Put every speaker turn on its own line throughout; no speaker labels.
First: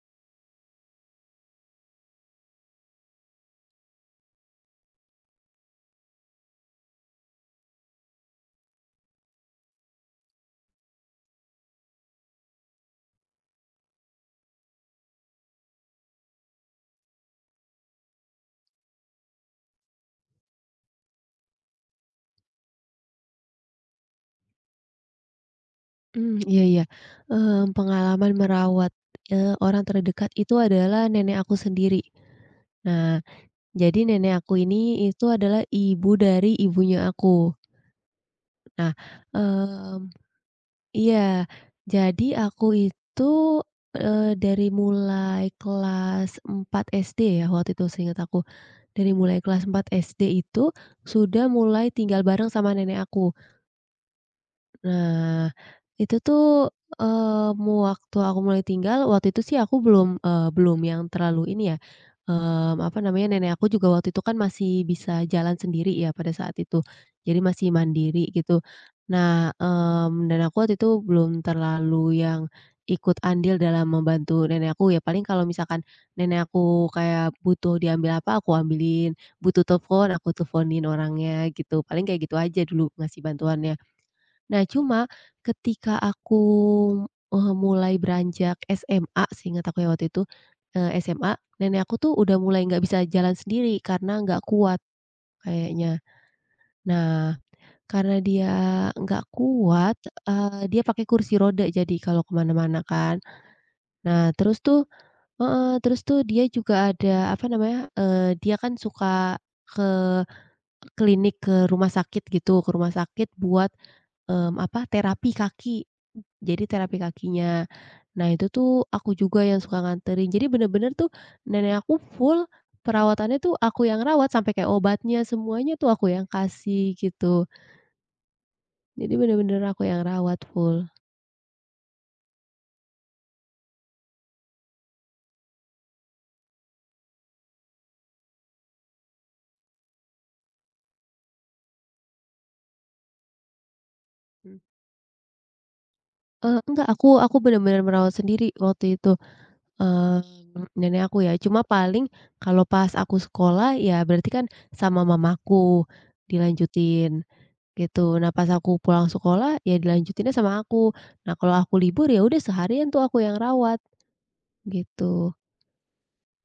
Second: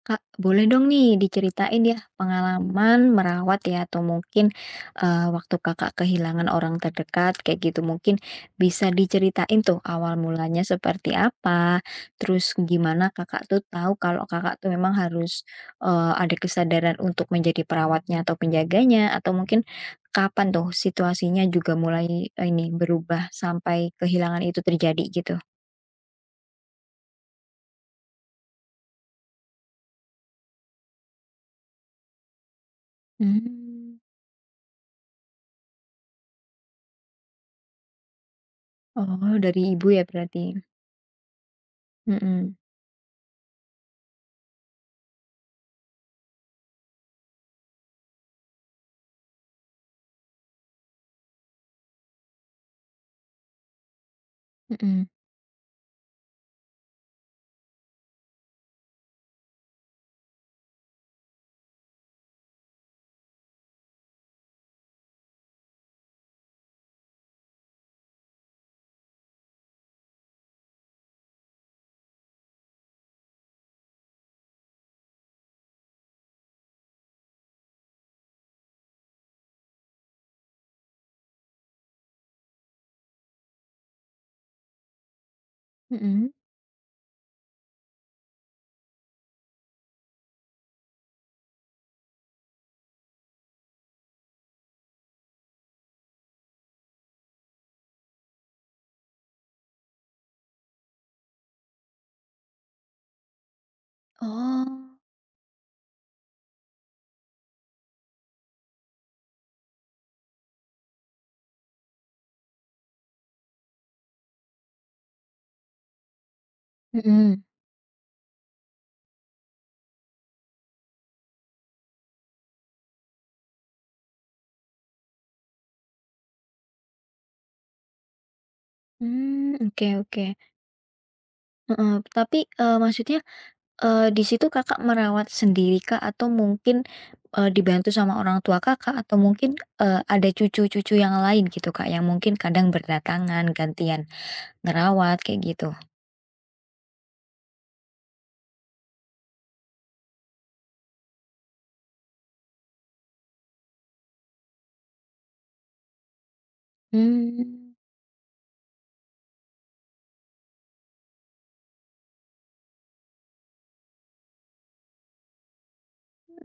Kak, boleh dong nih diceritain ya pengalaman merawat ya atau mungkin, waktu Kakak kehilangan orang terdekat kayak gitu mungkin bisa diceritain tuh awal mulanya seperti apa, terus gimana Kakak tuh tahu kalau Kakak tuh memang harus, ada kesadaran untuk menjadi perawatnya atau penjaganya atau mungkin kapan tuh situasinya juga mulai ini berubah sampai kehilangan itu terjadi gitu?
Iya, iya, pengalaman merawat, orang terdekat itu adalah nenek aku sendiri. Nah,
Mmm,
jadi nenek aku ini itu adalah ibu dari ibunya aku. Nah,
oh dari ibu ya
mmm,
berarti?
iya, jadi
Mhm.
aku itu, dari mulai kelas 4 SD ya waktu itu seingat aku, dari mulai kelas 4 SD itu sudah mulai tinggal bareng sama nenek aku.
Mhm.
Nah, itu tuh, eee, mu waktu aku mulai tinggal, waktu itu sih aku belum yang terlalu ini ya, apa namanya, nenek aku juga waktu itu kan masih bisa jalan sendiri ya pada saat itu, jadi masih mandiri gitu. Nah, dan aku waktu itu belum terlalu yang ikut andil dalam membantu nenek aku ya, paling kalau misalkan nenek aku kayak butuh diambil apa, aku ambilin, butuh telepon, aku teleponin orangnya gitu, paling kayak gitu aja dulu ngasih bantuannya. Nah, cuma ketika
Mhm.
aku, mulai beranjak SMA seingat aku ya waktu itu, SMA, nenek aku tuh udah mulai nggak bisa jalan sendiri karena nggak kuat kayaknya. Nah, karena dia nggak kuat, dia pakai kursi roda jadi kalau kemana mana kan. Nah, terus tuh
Oh.
dia juga ada apa namanya, dia kan suka ke klinik, ke rumah sakit gitu, ke rumah sakit buat terapi kaki. Jadi terapi
Mhm.
kakinya. Nah itu tuh aku juga yang suka nganterin. Jadi bener-bener tuh nenek aku full perawatannya tuh aku yang rawat sampai kayak obatnya semuanya tuh aku yang kasih gitu. Jadi
Mmm,
bener-bener aku
oke,
yang
oke,
rawat full.
heeh. Tapi, maksudnya, di situ Kakak merawat sendiri kah? Atau mungkin, dibantu sama orang tua Kakak? Atau mungkin, ada cucu-cucu yang lain gitu, Kak, yang mungkin kadang berdatangan gantian
Mmm.
ngerawat kayak gitu?
Enggak, aku benar-benar merawat sendiri waktu itu, mmm, nenek aku ya. Cuma paling kalau pas aku sekolah ya berarti kan sama mamaku dilanjutin.
Mmm.
Gitu. Nah, pas aku pulang sekolah, ya dilanjutinnya sama aku. Nah, kalau aku libur, ya udah seharian tuh aku yang rawat, gitu.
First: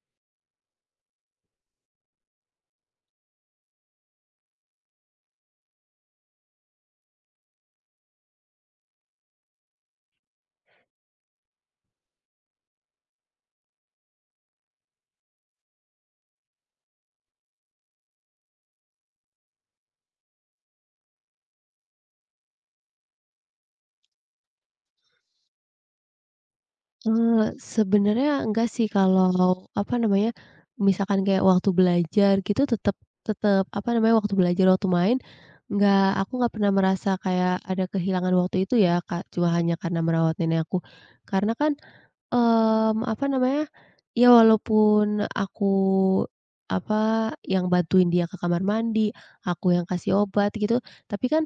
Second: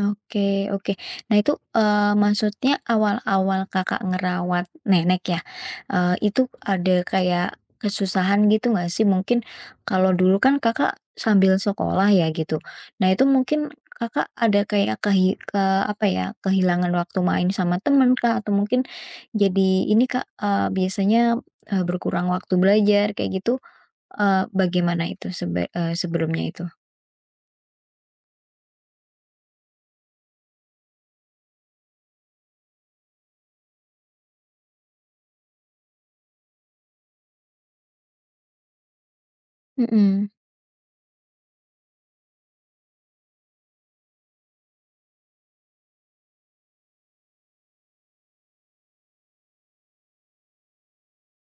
Oke, oke. Nah itu, maksudnya awal-awal Kakak ngerawat nenek ya, itu ada kayak kesusahan gitu nggak sih? Mungkin kalau dulu kan Kakak sambil sekolah ya gitu. Nah itu mungkin Kakak ada kayak kehi ke apa ya, kehilangan waktu main sama temen kah? Atau mungkin jadi ini Kak, biasanya, berkurang waktu belajar kayak gitu, bagaimana itu sebelumnya itu?
Sebenarnya enggak sih kalau, apa namanya, misalkan kayak waktu belajar gitu tetap tetap apa namanya, waktu belajar, waktu main, enggak aku enggak pernah merasa kayak ada kehilangan waktu itu ya, Kak, cuma hanya karena
Mhm
merawat nenek aku. Karena kan apa namanya, ya walaupun aku, apa, yang bantuin dia ke kamar mandi, aku yang kasih obat gitu, tapi kan,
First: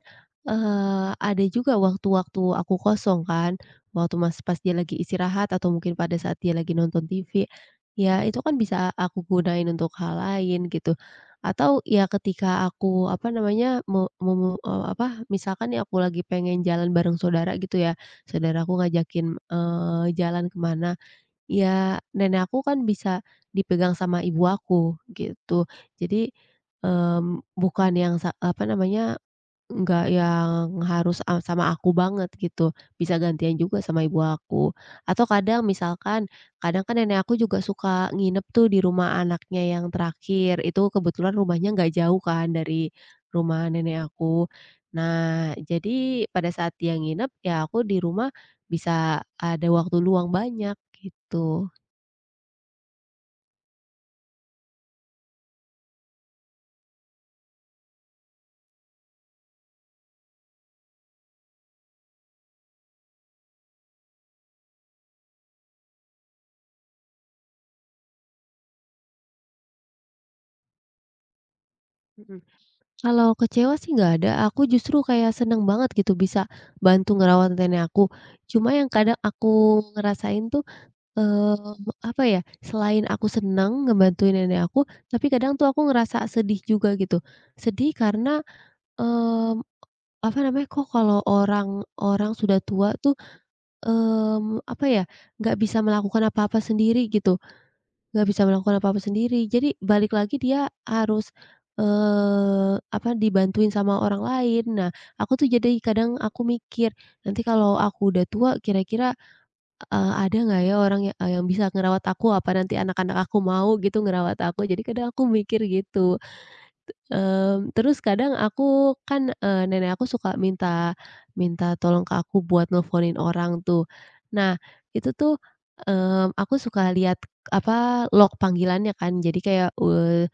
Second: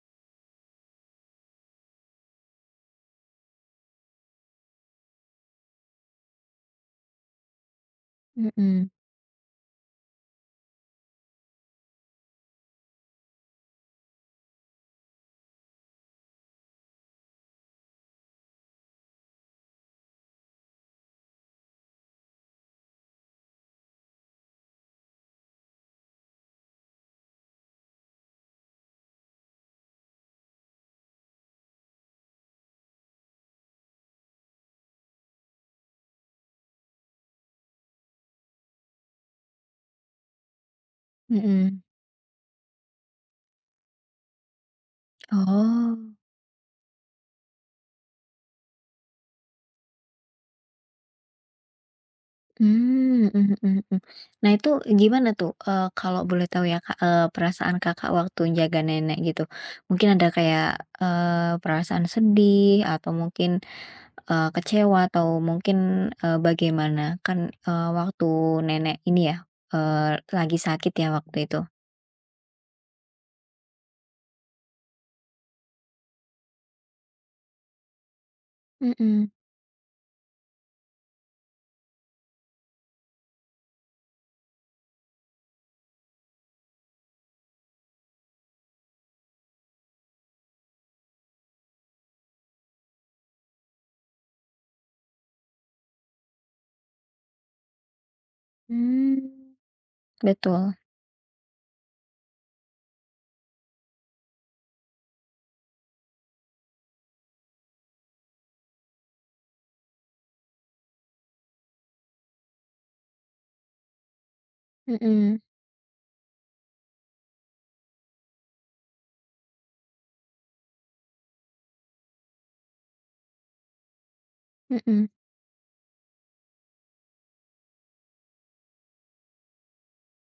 ada juga waktu-waktu aku kosong kan, waktu pas dia lagi istirahat atau mungkin pada saat dia lagi nonton TV, ya itu kan
mhm
bisa aku gunain untuk hal lain gitu. Atau ya ketika aku, apa namanya, me memu eee, apa, misalkan nih aku lagi pengen jalan bareng saudara gitu ya, saudara aku ngajakin, jalan kemana, ya nenek aku kan bisa dipegang sama ibu aku gitu. Jadi, bukan yang apa namanya, nggak yang harus, sama aku banget gitu, bisa gantian juga sama ibu aku. Atau kadang misalkan, kadang kan nenek aku juga suka nginep tuh di rumah anaknya yang terakhir, itu kebetulan rumahnya
mhm.
nggak jauh kan dari rumah nenek aku. Nah,
Oh.
jadi pada saat dia nginep, ya aku di rumah bisa ada waktu luang banyak, gitu.
Mmm, mhm mhm mhm. Nah itu gimana tuh, kalau boleh tahu ya, Kak, perasaan Kakak waktu jaga nenek gitu? Mungkin ada kayak, perasaan sedih atau mungkin, kecewa atau mungkin, bagaimana? Kan, waktu nenek ini ya, lagi sakit ya waktu itu?
Kalau kecewa sih nggak ada, aku justru kayak seneng banget gitu bisa bantu ngerawat nenek aku. Cuma yang kadang
Mhm,
aku ngerasain tuh, eee, apa ya, selain aku seneng ngebantuin nenek aku, tapi kadang tuh aku ngerasa sedih juga gitu. Sedih karena, mmm, apa namanya, kok kalau orang-orang sudah tua tuh, apa ya, nggak bisa melakukan apa-apa sendiri gitu. Nggak bisa melakukan apa-apa
mmm,
sendiri. Jadi balik lagi dia
betul,
harus, dibantuin sama orang lain. Nah, aku tuh jadi kadang aku mikir, nanti kalau aku udah tua kira-kira, ada nggak ya orang yang bisa ngerawat aku? Apa nanti anak-anak aku mau gitu ngerawat aku? Jadi kadang aku
mhm
mikir gitu. Terus kadang aku kan, nenek aku suka minta minta tolong ke aku buat nelponin orang tuh. Nah,
mhm.
itu tuh, aku suka lihat, log panggilannya kan. Jadi kayak,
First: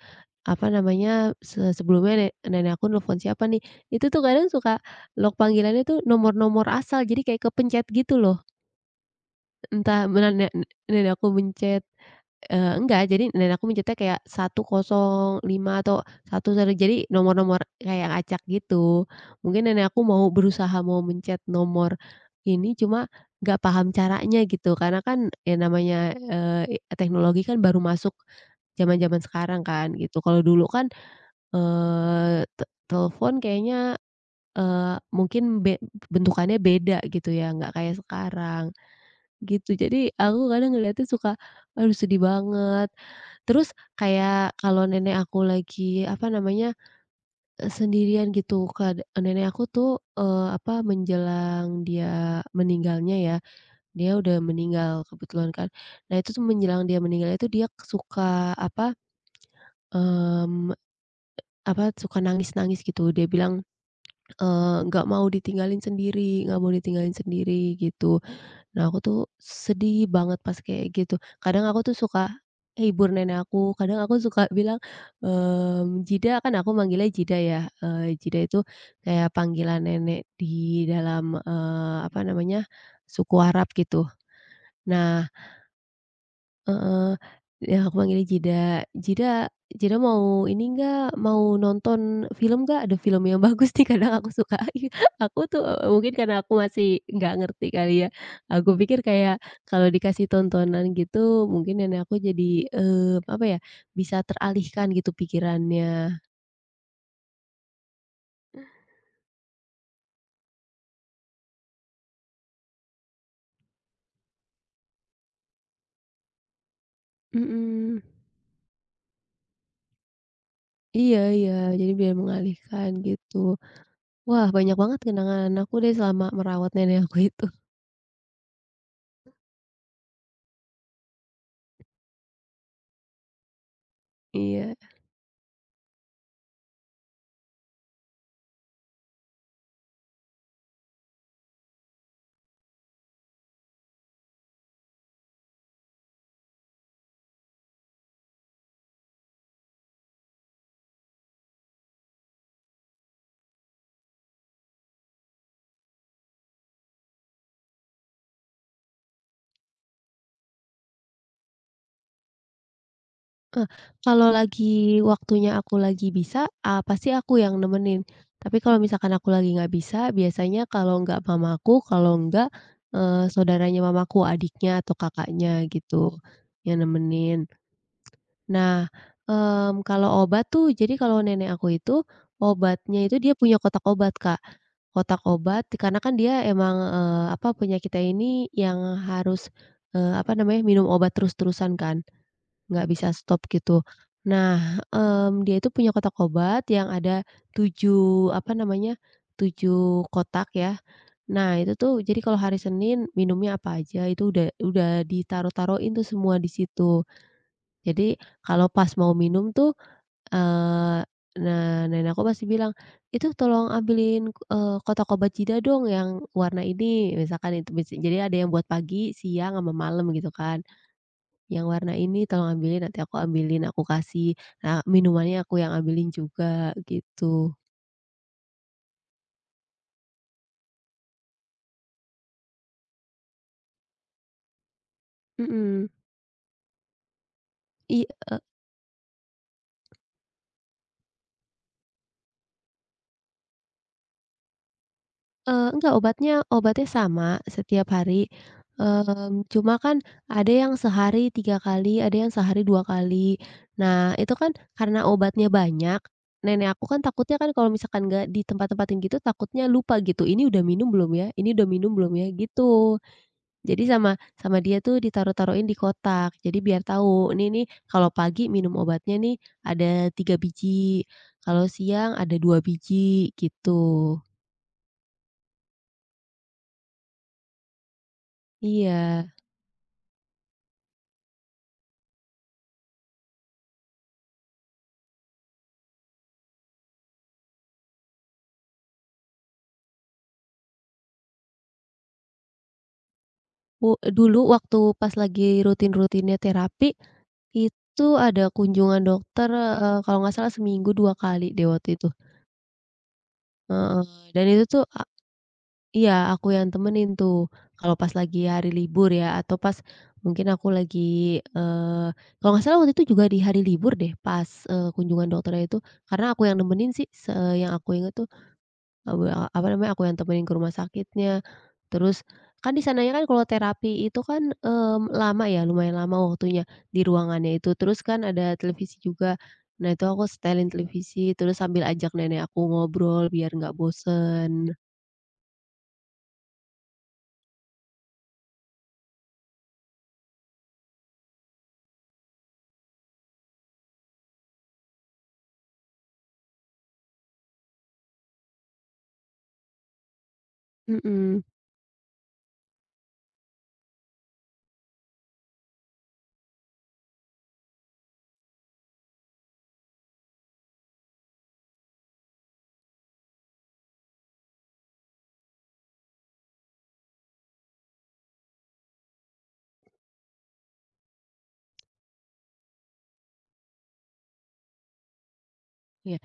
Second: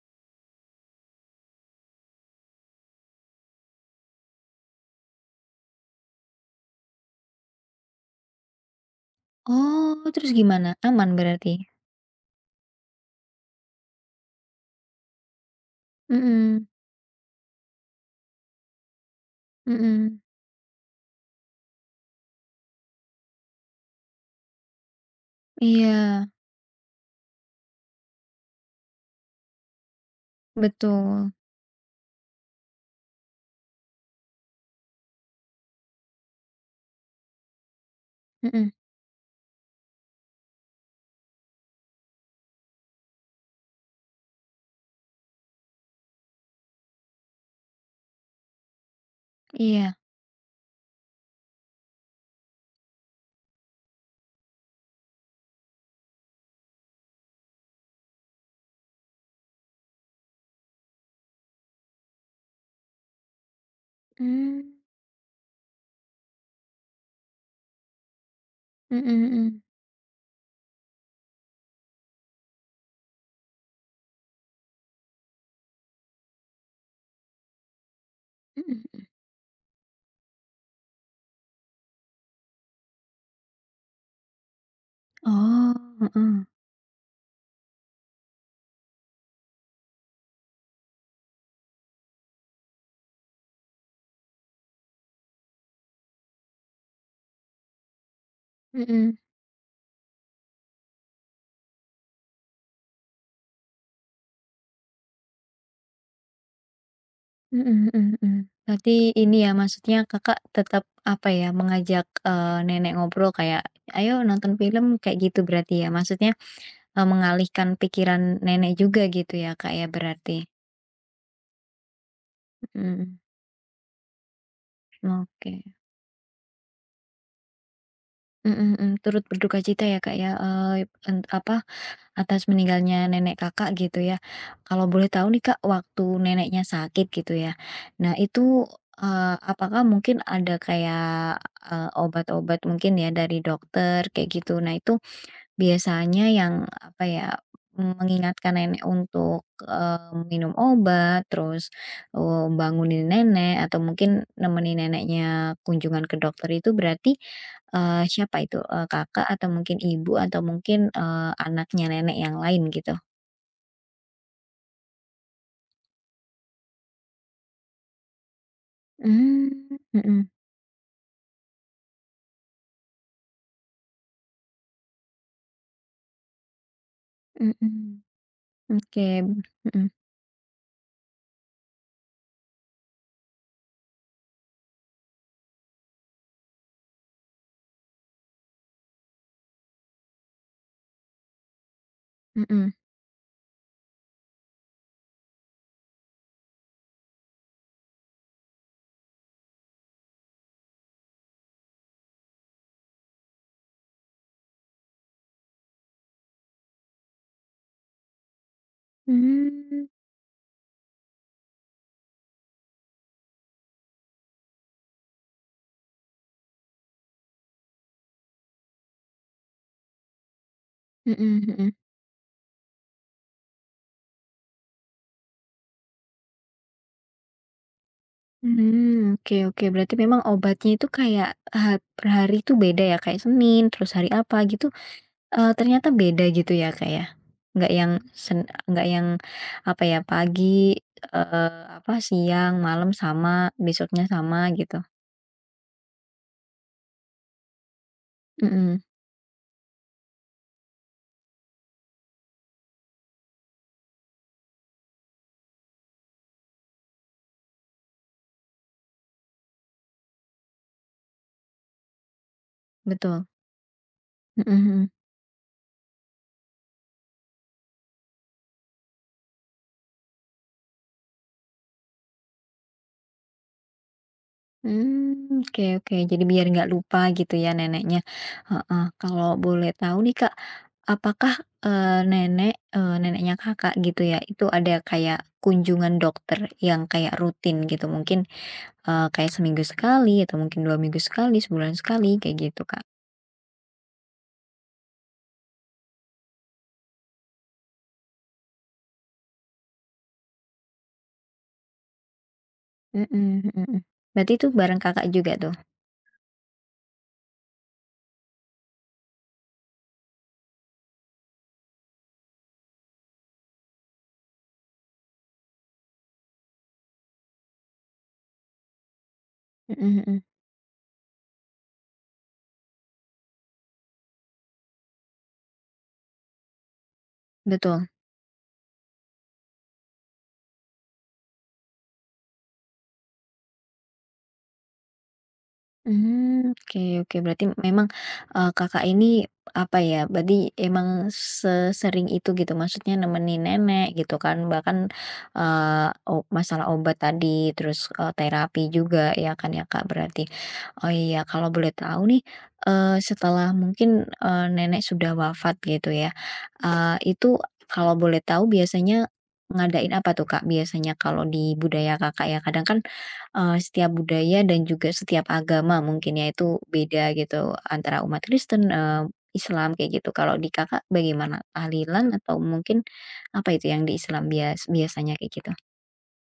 apa namanya, sebelumnya nenek aku nelfon siapa nih, itu tuh kadang suka log panggilannya tuh nomor-nomor asal, jadi kayak kepencet gitu loh.
Oh,
Entah
terus
benar
gimana? Aman
nenek aku
berarti?
mencet. Enggak, jadi dan aku mencetnya kayak satu kosong lima atau satu
Mhm
satu jadi nomor-nomor kayak acak gitu. Mungkin nenek aku
mhm,
mau berusaha mau mencet nomor ini, cuma nggak paham caranya gitu, karena kan ya namanya,
iya,
eee, i teknologi kan baru masuk zaman-zaman sekarang kan gitu. Kalau dulu kan,
betul,
eee, te telepon kayaknya, mungkin bentukannya beda gitu ya, nggak kayak sekarang.
mhm.
Gitu, jadi aku kadang ngeliatnya suka, aduh sedih banget. Terus kayak kalau nenek aku lagi, apa namanya, sendirian gitu, nenek aku tuh,
Iya,
menjelang dia meninggalnya ya, dia udah meninggal kebetulan kan. Nah itu tuh menjelang dia meninggal itu dia suka, apa, mmm, apa, suka nangis-nangis gitu. Dia bilang,
mmm,
nggak mau ditinggalin sendiri, nggak mau ditinggalin sendiri gitu. Nah, aku
mhm
tuh
mhm,
sedih banget pas kayak gitu. Kadang aku tuh suka hibur nenek aku, kadang aku suka bilang, Jida kan aku manggilnya Jida ya, Jida itu
mhm,
kayak panggilan nenek di dalam, apa namanya, suku Arab gitu. Nah.
oh, heeh,
Heeh, ya aku manggilnya Jida, "Jida, Jida mau ini enggak, mau nonton film enggak? Ada film yang bagus nih," kadang aku suka aku tuh, mungkin karena aku masih nggak ngerti kali ya, aku pikir
mhm,
kayak kalau dikasih tontonan gitu mungkin nenek aku jadi, apa ya, bisa teralihkan gitu pikirannya.
mhm mhm mhm. Berarti ini ya maksudnya Kakak tetap apa ya, mengajak, nenek ngobrol kayak, "Ayo nonton film," kayak gitu berarti ya? Maksudnya, mengalihkan
Mhm,
pikiran nenek juga gitu ya Kak ya berarti?
iya, iya, jadi biar mengalihkan
Mhm,
gitu. Wah, banyak banget kenangan
oke.
aku deh selama merawat nenek aku itu,
Mhm mhm, turut berduka cita ya, Kak, ya, eee, en apa, atas meninggalnya nenek Kakak gitu ya.
iya.
Kalau boleh tahu nih, Kak, waktu neneknya sakit gitu ya. Nah itu, apakah mungkin ada kayak, obat-obat mungkin ya dari dokter kayak gitu. Nah itu biasanya yang, apa ya, mmm, mengingatkan nenek untuk, minum obat, terus, bangunin nenek atau mungkin nemenin neneknya kunjungan ke dokter itu berarti, siapa itu? Kakak atau mungkin ibu atau mungkin, anaknya nenek yang lain gitu?
Eee, Kalau lagi waktunya aku lagi bisa, pasti aku yang nemenin. Tapi kalau misalkan aku
Mmm,
lagi nggak bisa,
mhm
biasanya kalau nggak mamaku, kalau nggak, saudaranya mamaku, adiknya atau kakaknya gitu, yang nemenin.
mhm,
Nah,
oke, mhm
kalau obat tuh, jadi kalau nenek aku itu, obatnya itu dia punya kotak obat, Kak. Kotak obat, karena kan dia emang, punya kita ini yang harus, apa namanya, minum obat terus-terusan kan.
mhm,
Nggak bisa stop gitu. Nah, dia itu punya kotak obat yang ada 7 apa namanya, 7 kotak ya. Nah, itu tuh jadi kalau hari Senin minumnya apa aja itu udah ditaruh-taruhin tuh semua di situ. Jadi kalau pas mau minum tuh,
mmm,
eee, nah nenek aku pasti bilang, "Itu tolong ambilin, kotak obat Jida dong yang warna ini." Misalkan itu jadi ada yang buat pagi, siang, sama malam gitu kan.
mhm
Yang
mhm.
warna ini tolong ambilin, nanti aku ambilin, aku kasih, minumannya aku yang ambilin juga, gitu.
Hmm, oke, oke. Berarti memang obatnya itu kayak ha per hari itu beda ya, kayak Senin, terus hari apa gitu,
Mhm.
ternyata beda gitu ya, kayak Nggak yang
I e
sen nggak yang apa ya, pagi, apa, siang, malam sama, besoknya sama gitu.
enggak, obatnya obatnya sama setiap hari,
Mhm,
cuma kan ada yang sehari 3 kali, ada yang sehari 2 kali. Nah, itu kan karena obatnya banyak, nenek aku kan takutnya kan kalau misalkan nggak tempat tempatin gitu, takutnya lupa gitu, "Ini udah minum belum ya? Ini udah minum belum ya?" Gitu.
betul.
Jadi sama
Mhm
sama dia
mhm.
tuh ditaruh-taruhin di kotak. Jadi biar tahu, ini nih kalau pagi minum obatnya nih ada 3 biji, kalau siang ada 2 biji, gitu.
Hmm, oke, oke. Jadi biar nggak lupa gitu ya neneknya. Heeh.
Iya.
Kalau boleh tahu nih, Kak, apakah, nenek, neneknya Kakak gitu ya, itu ada kayak kunjungan dokter yang kayak rutin gitu? Mungkin, kayak seminggu sekali atau mungkin 2 minggu sekali, sebulan sekali, kayak gitu, Kak?
Dulu waktu pas lagi rutin-rutinnya terapi, itu ada kunjungan dokter, kalau nggak salah seminggu 2 kali deh waktu itu.
Mhm mhm mhm.
Heeh,
Berarti
dan
itu
itu
bareng
tuh
Kakak juga tuh?
Iya, aku yang temenin tuh, kalau pas lagi hari libur ya, atau pas mungkin aku lagi, eee, kalau nggak salah waktu itu juga di hari libur deh, pas, kunjungan dokternya itu, karena aku yang nemenin sih, yang aku inget tuh, apa
Mhm
namanya, aku yang
mhm.
temenin ke rumah sakitnya. Terus, kan di sananya kan kalau terapi itu kan, lama ya, lumayan lama waktunya di ruangannya itu,
Betul.
terus kan ada televisi juga. Nah, itu aku setelin televisi, terus sambil ajak nenek aku ngobrol biar nggak bosen.
Hmm, oke, oke, berarti memang, Kakak ini, apa ya, berarti emang sesering itu gitu maksudnya nemenin nenek gitu kan bahkan, eee, o masalah obat tadi terus, terapi juga ya kan ya Kak berarti. Oh iya,
Mhm.
kalau boleh tahu nih, setelah mungkin, nenek sudah wafat gitu ya, itu kalau boleh tahu biasanya ngadain apa tuh Kak biasanya kalau di budaya Kakak ya? Kadang kan setiap budaya dan juga setiap agama mungkin ya itu beda gitu antara umat Kristen, Islam kayak gitu. Kalau di Kakak bagaimana? Tahlilan atau mungkin apa itu yang di Islam biasanya kayak gitu?
Iya.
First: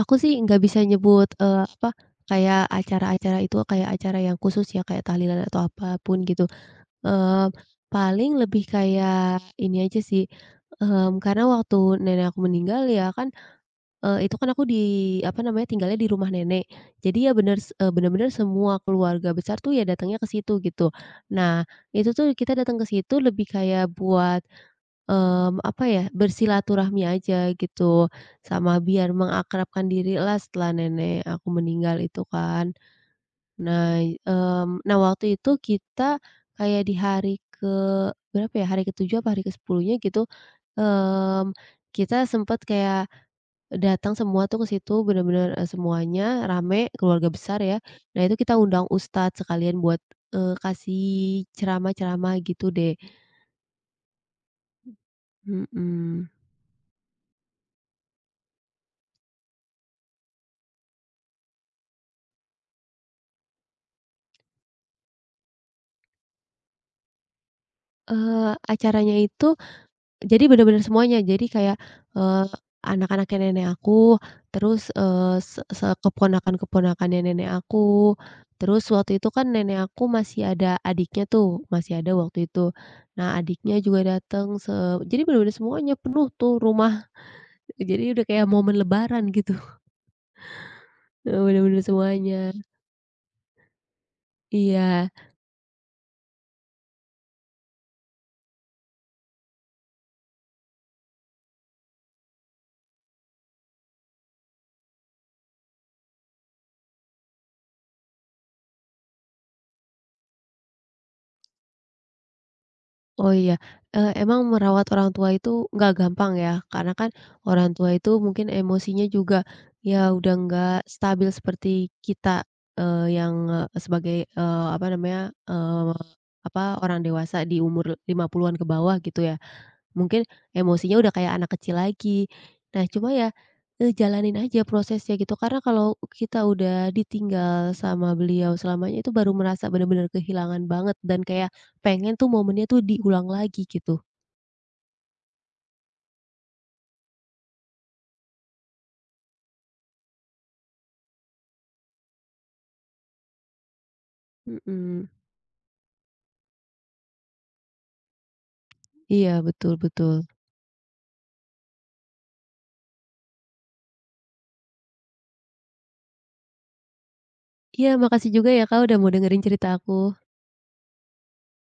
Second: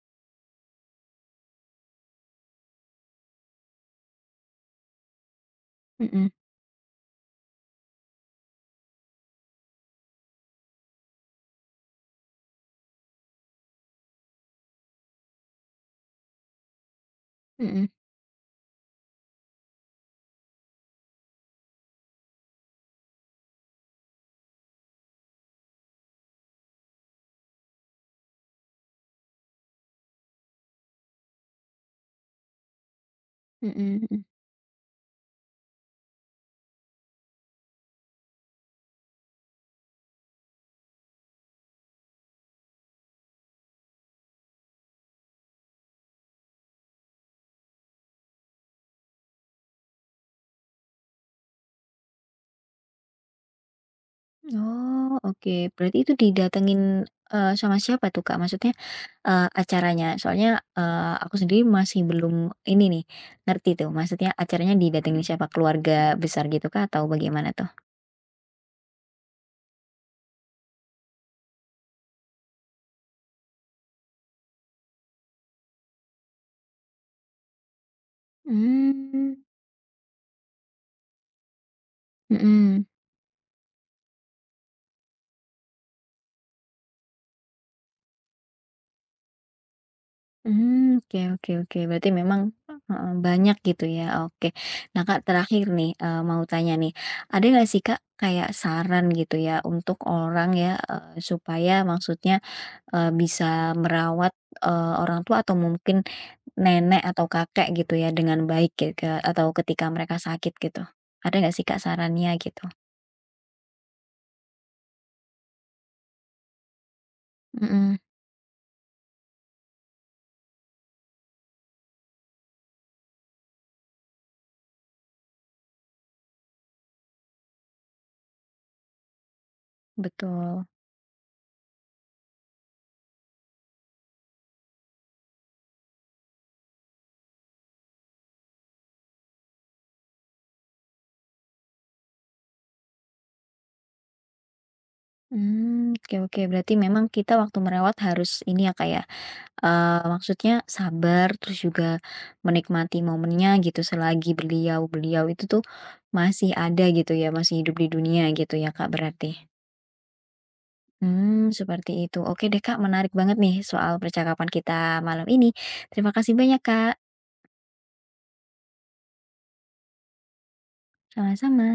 Aku sih nggak bisa nyebut, kayak acara-acara itu kayak acara yang khusus ya, kayak tahlilan atau apapun
Mhm
gitu. Eee, Paling lebih kayak ini aja sih, karena waktu nenek aku meninggal ya kan, itu kan aku di apa namanya, tinggalnya di rumah nenek. Jadi ya
mhm
bener-bener semua keluarga besar tuh ya datangnya ke situ gitu. Nah, itu tuh kita datang ke situ lebih kayak buat apa ya, bersilaturahmi aja gitu, sama biar mengakrabkan diri dirilah setelah nenek aku meninggal itu kan.
mhm
Nah,
mhm.
mmm, nah waktu itu kita kayak di hari ke berapa ya, hari ketujuh apa hari ke 10 gitu, mmm, kita sempet kayak datang semua tuh ke situ bener-bener, semuanya rame, keluarga besar ya. Nah itu kita undang ustadz sekalian buat, kasih ceramah-ceramah gitu deh,
Oh, oke. Berarti itu
mhm.
didatengin, sama siapa tuh, Kak? Maksudnya, acaranya? Soalnya, aku sendiri masih belum ini nih, ngerti tuh maksudnya acaranya didatengin siapa? Keluarga besar gitu Kak atau bagaimana tuh?
Eee, acaranya itu Jadi bener-bener semuanya. Jadi kayak, eee, anak-anaknya nenek aku, terus, eee, se se keponakan-keponakannya nenek aku, terus waktu itu
Mmm,
kan nenek aku masih ada adiknya tuh, masih ada waktu itu.
mhm.
Nah, adiknya juga datang. Jadi bener-bener semuanya penuh tuh rumah. Jadi udah kayak momen lebaran gitu,
Hmm, oke, oke, oke.
bener-bener
Berarti memang
semuanya.
heeh, banyak gitu ya, oke. Nah,
Iya.
Kak, terakhir nih, mau tanya nih, ada nggak sih, Kak, kayak saran gitu ya untuk orang ya, supaya maksudnya, bisa merawat, orang tua atau mungkin nenek atau kakek gitu ya dengan baik gitu ke atau ketika mereka sakit gitu? Ada nggak sih, Kak, sarannya gitu?
Oh iya, emang merawat orang tua itu nggak gampang ya, karena kan orang tua
Mhm,
itu mungkin emosinya juga, ya udah nggak stabil seperti kita, yang, sebagai, apa namanya, orang dewasa di umur 50-an ke bawah gitu ya. Mungkin
betul.
emosinya udah kayak anak kecil lagi. Nah, cuma ya, jalanin aja prosesnya gitu, karena kalau kita udah ditinggal sama beliau selamanya, itu baru merasa bener-bener kehilangan banget dan kayak pengen tuh momennya tuh diulang lagi gitu.
Hmm, oke, oke. Berarti memang kita waktu merawat harus ini ya, Kak, ya maksudnya sabar, terus juga menikmati momennya gitu selagi beliau
Mhm.
beliau itu tuh masih ada gitu ya, masih hidup di dunia gitu ya, Kak, berarti?
Iya, betul, betul.
Hmm, seperti itu. Oke deh, Kak, menarik banget nih soal percakapan kita malam ini. Terima kasih banyak, Kak.
Iya, makasih juga ya Kak, udah mau dengerin cerita aku.
Sama-sama.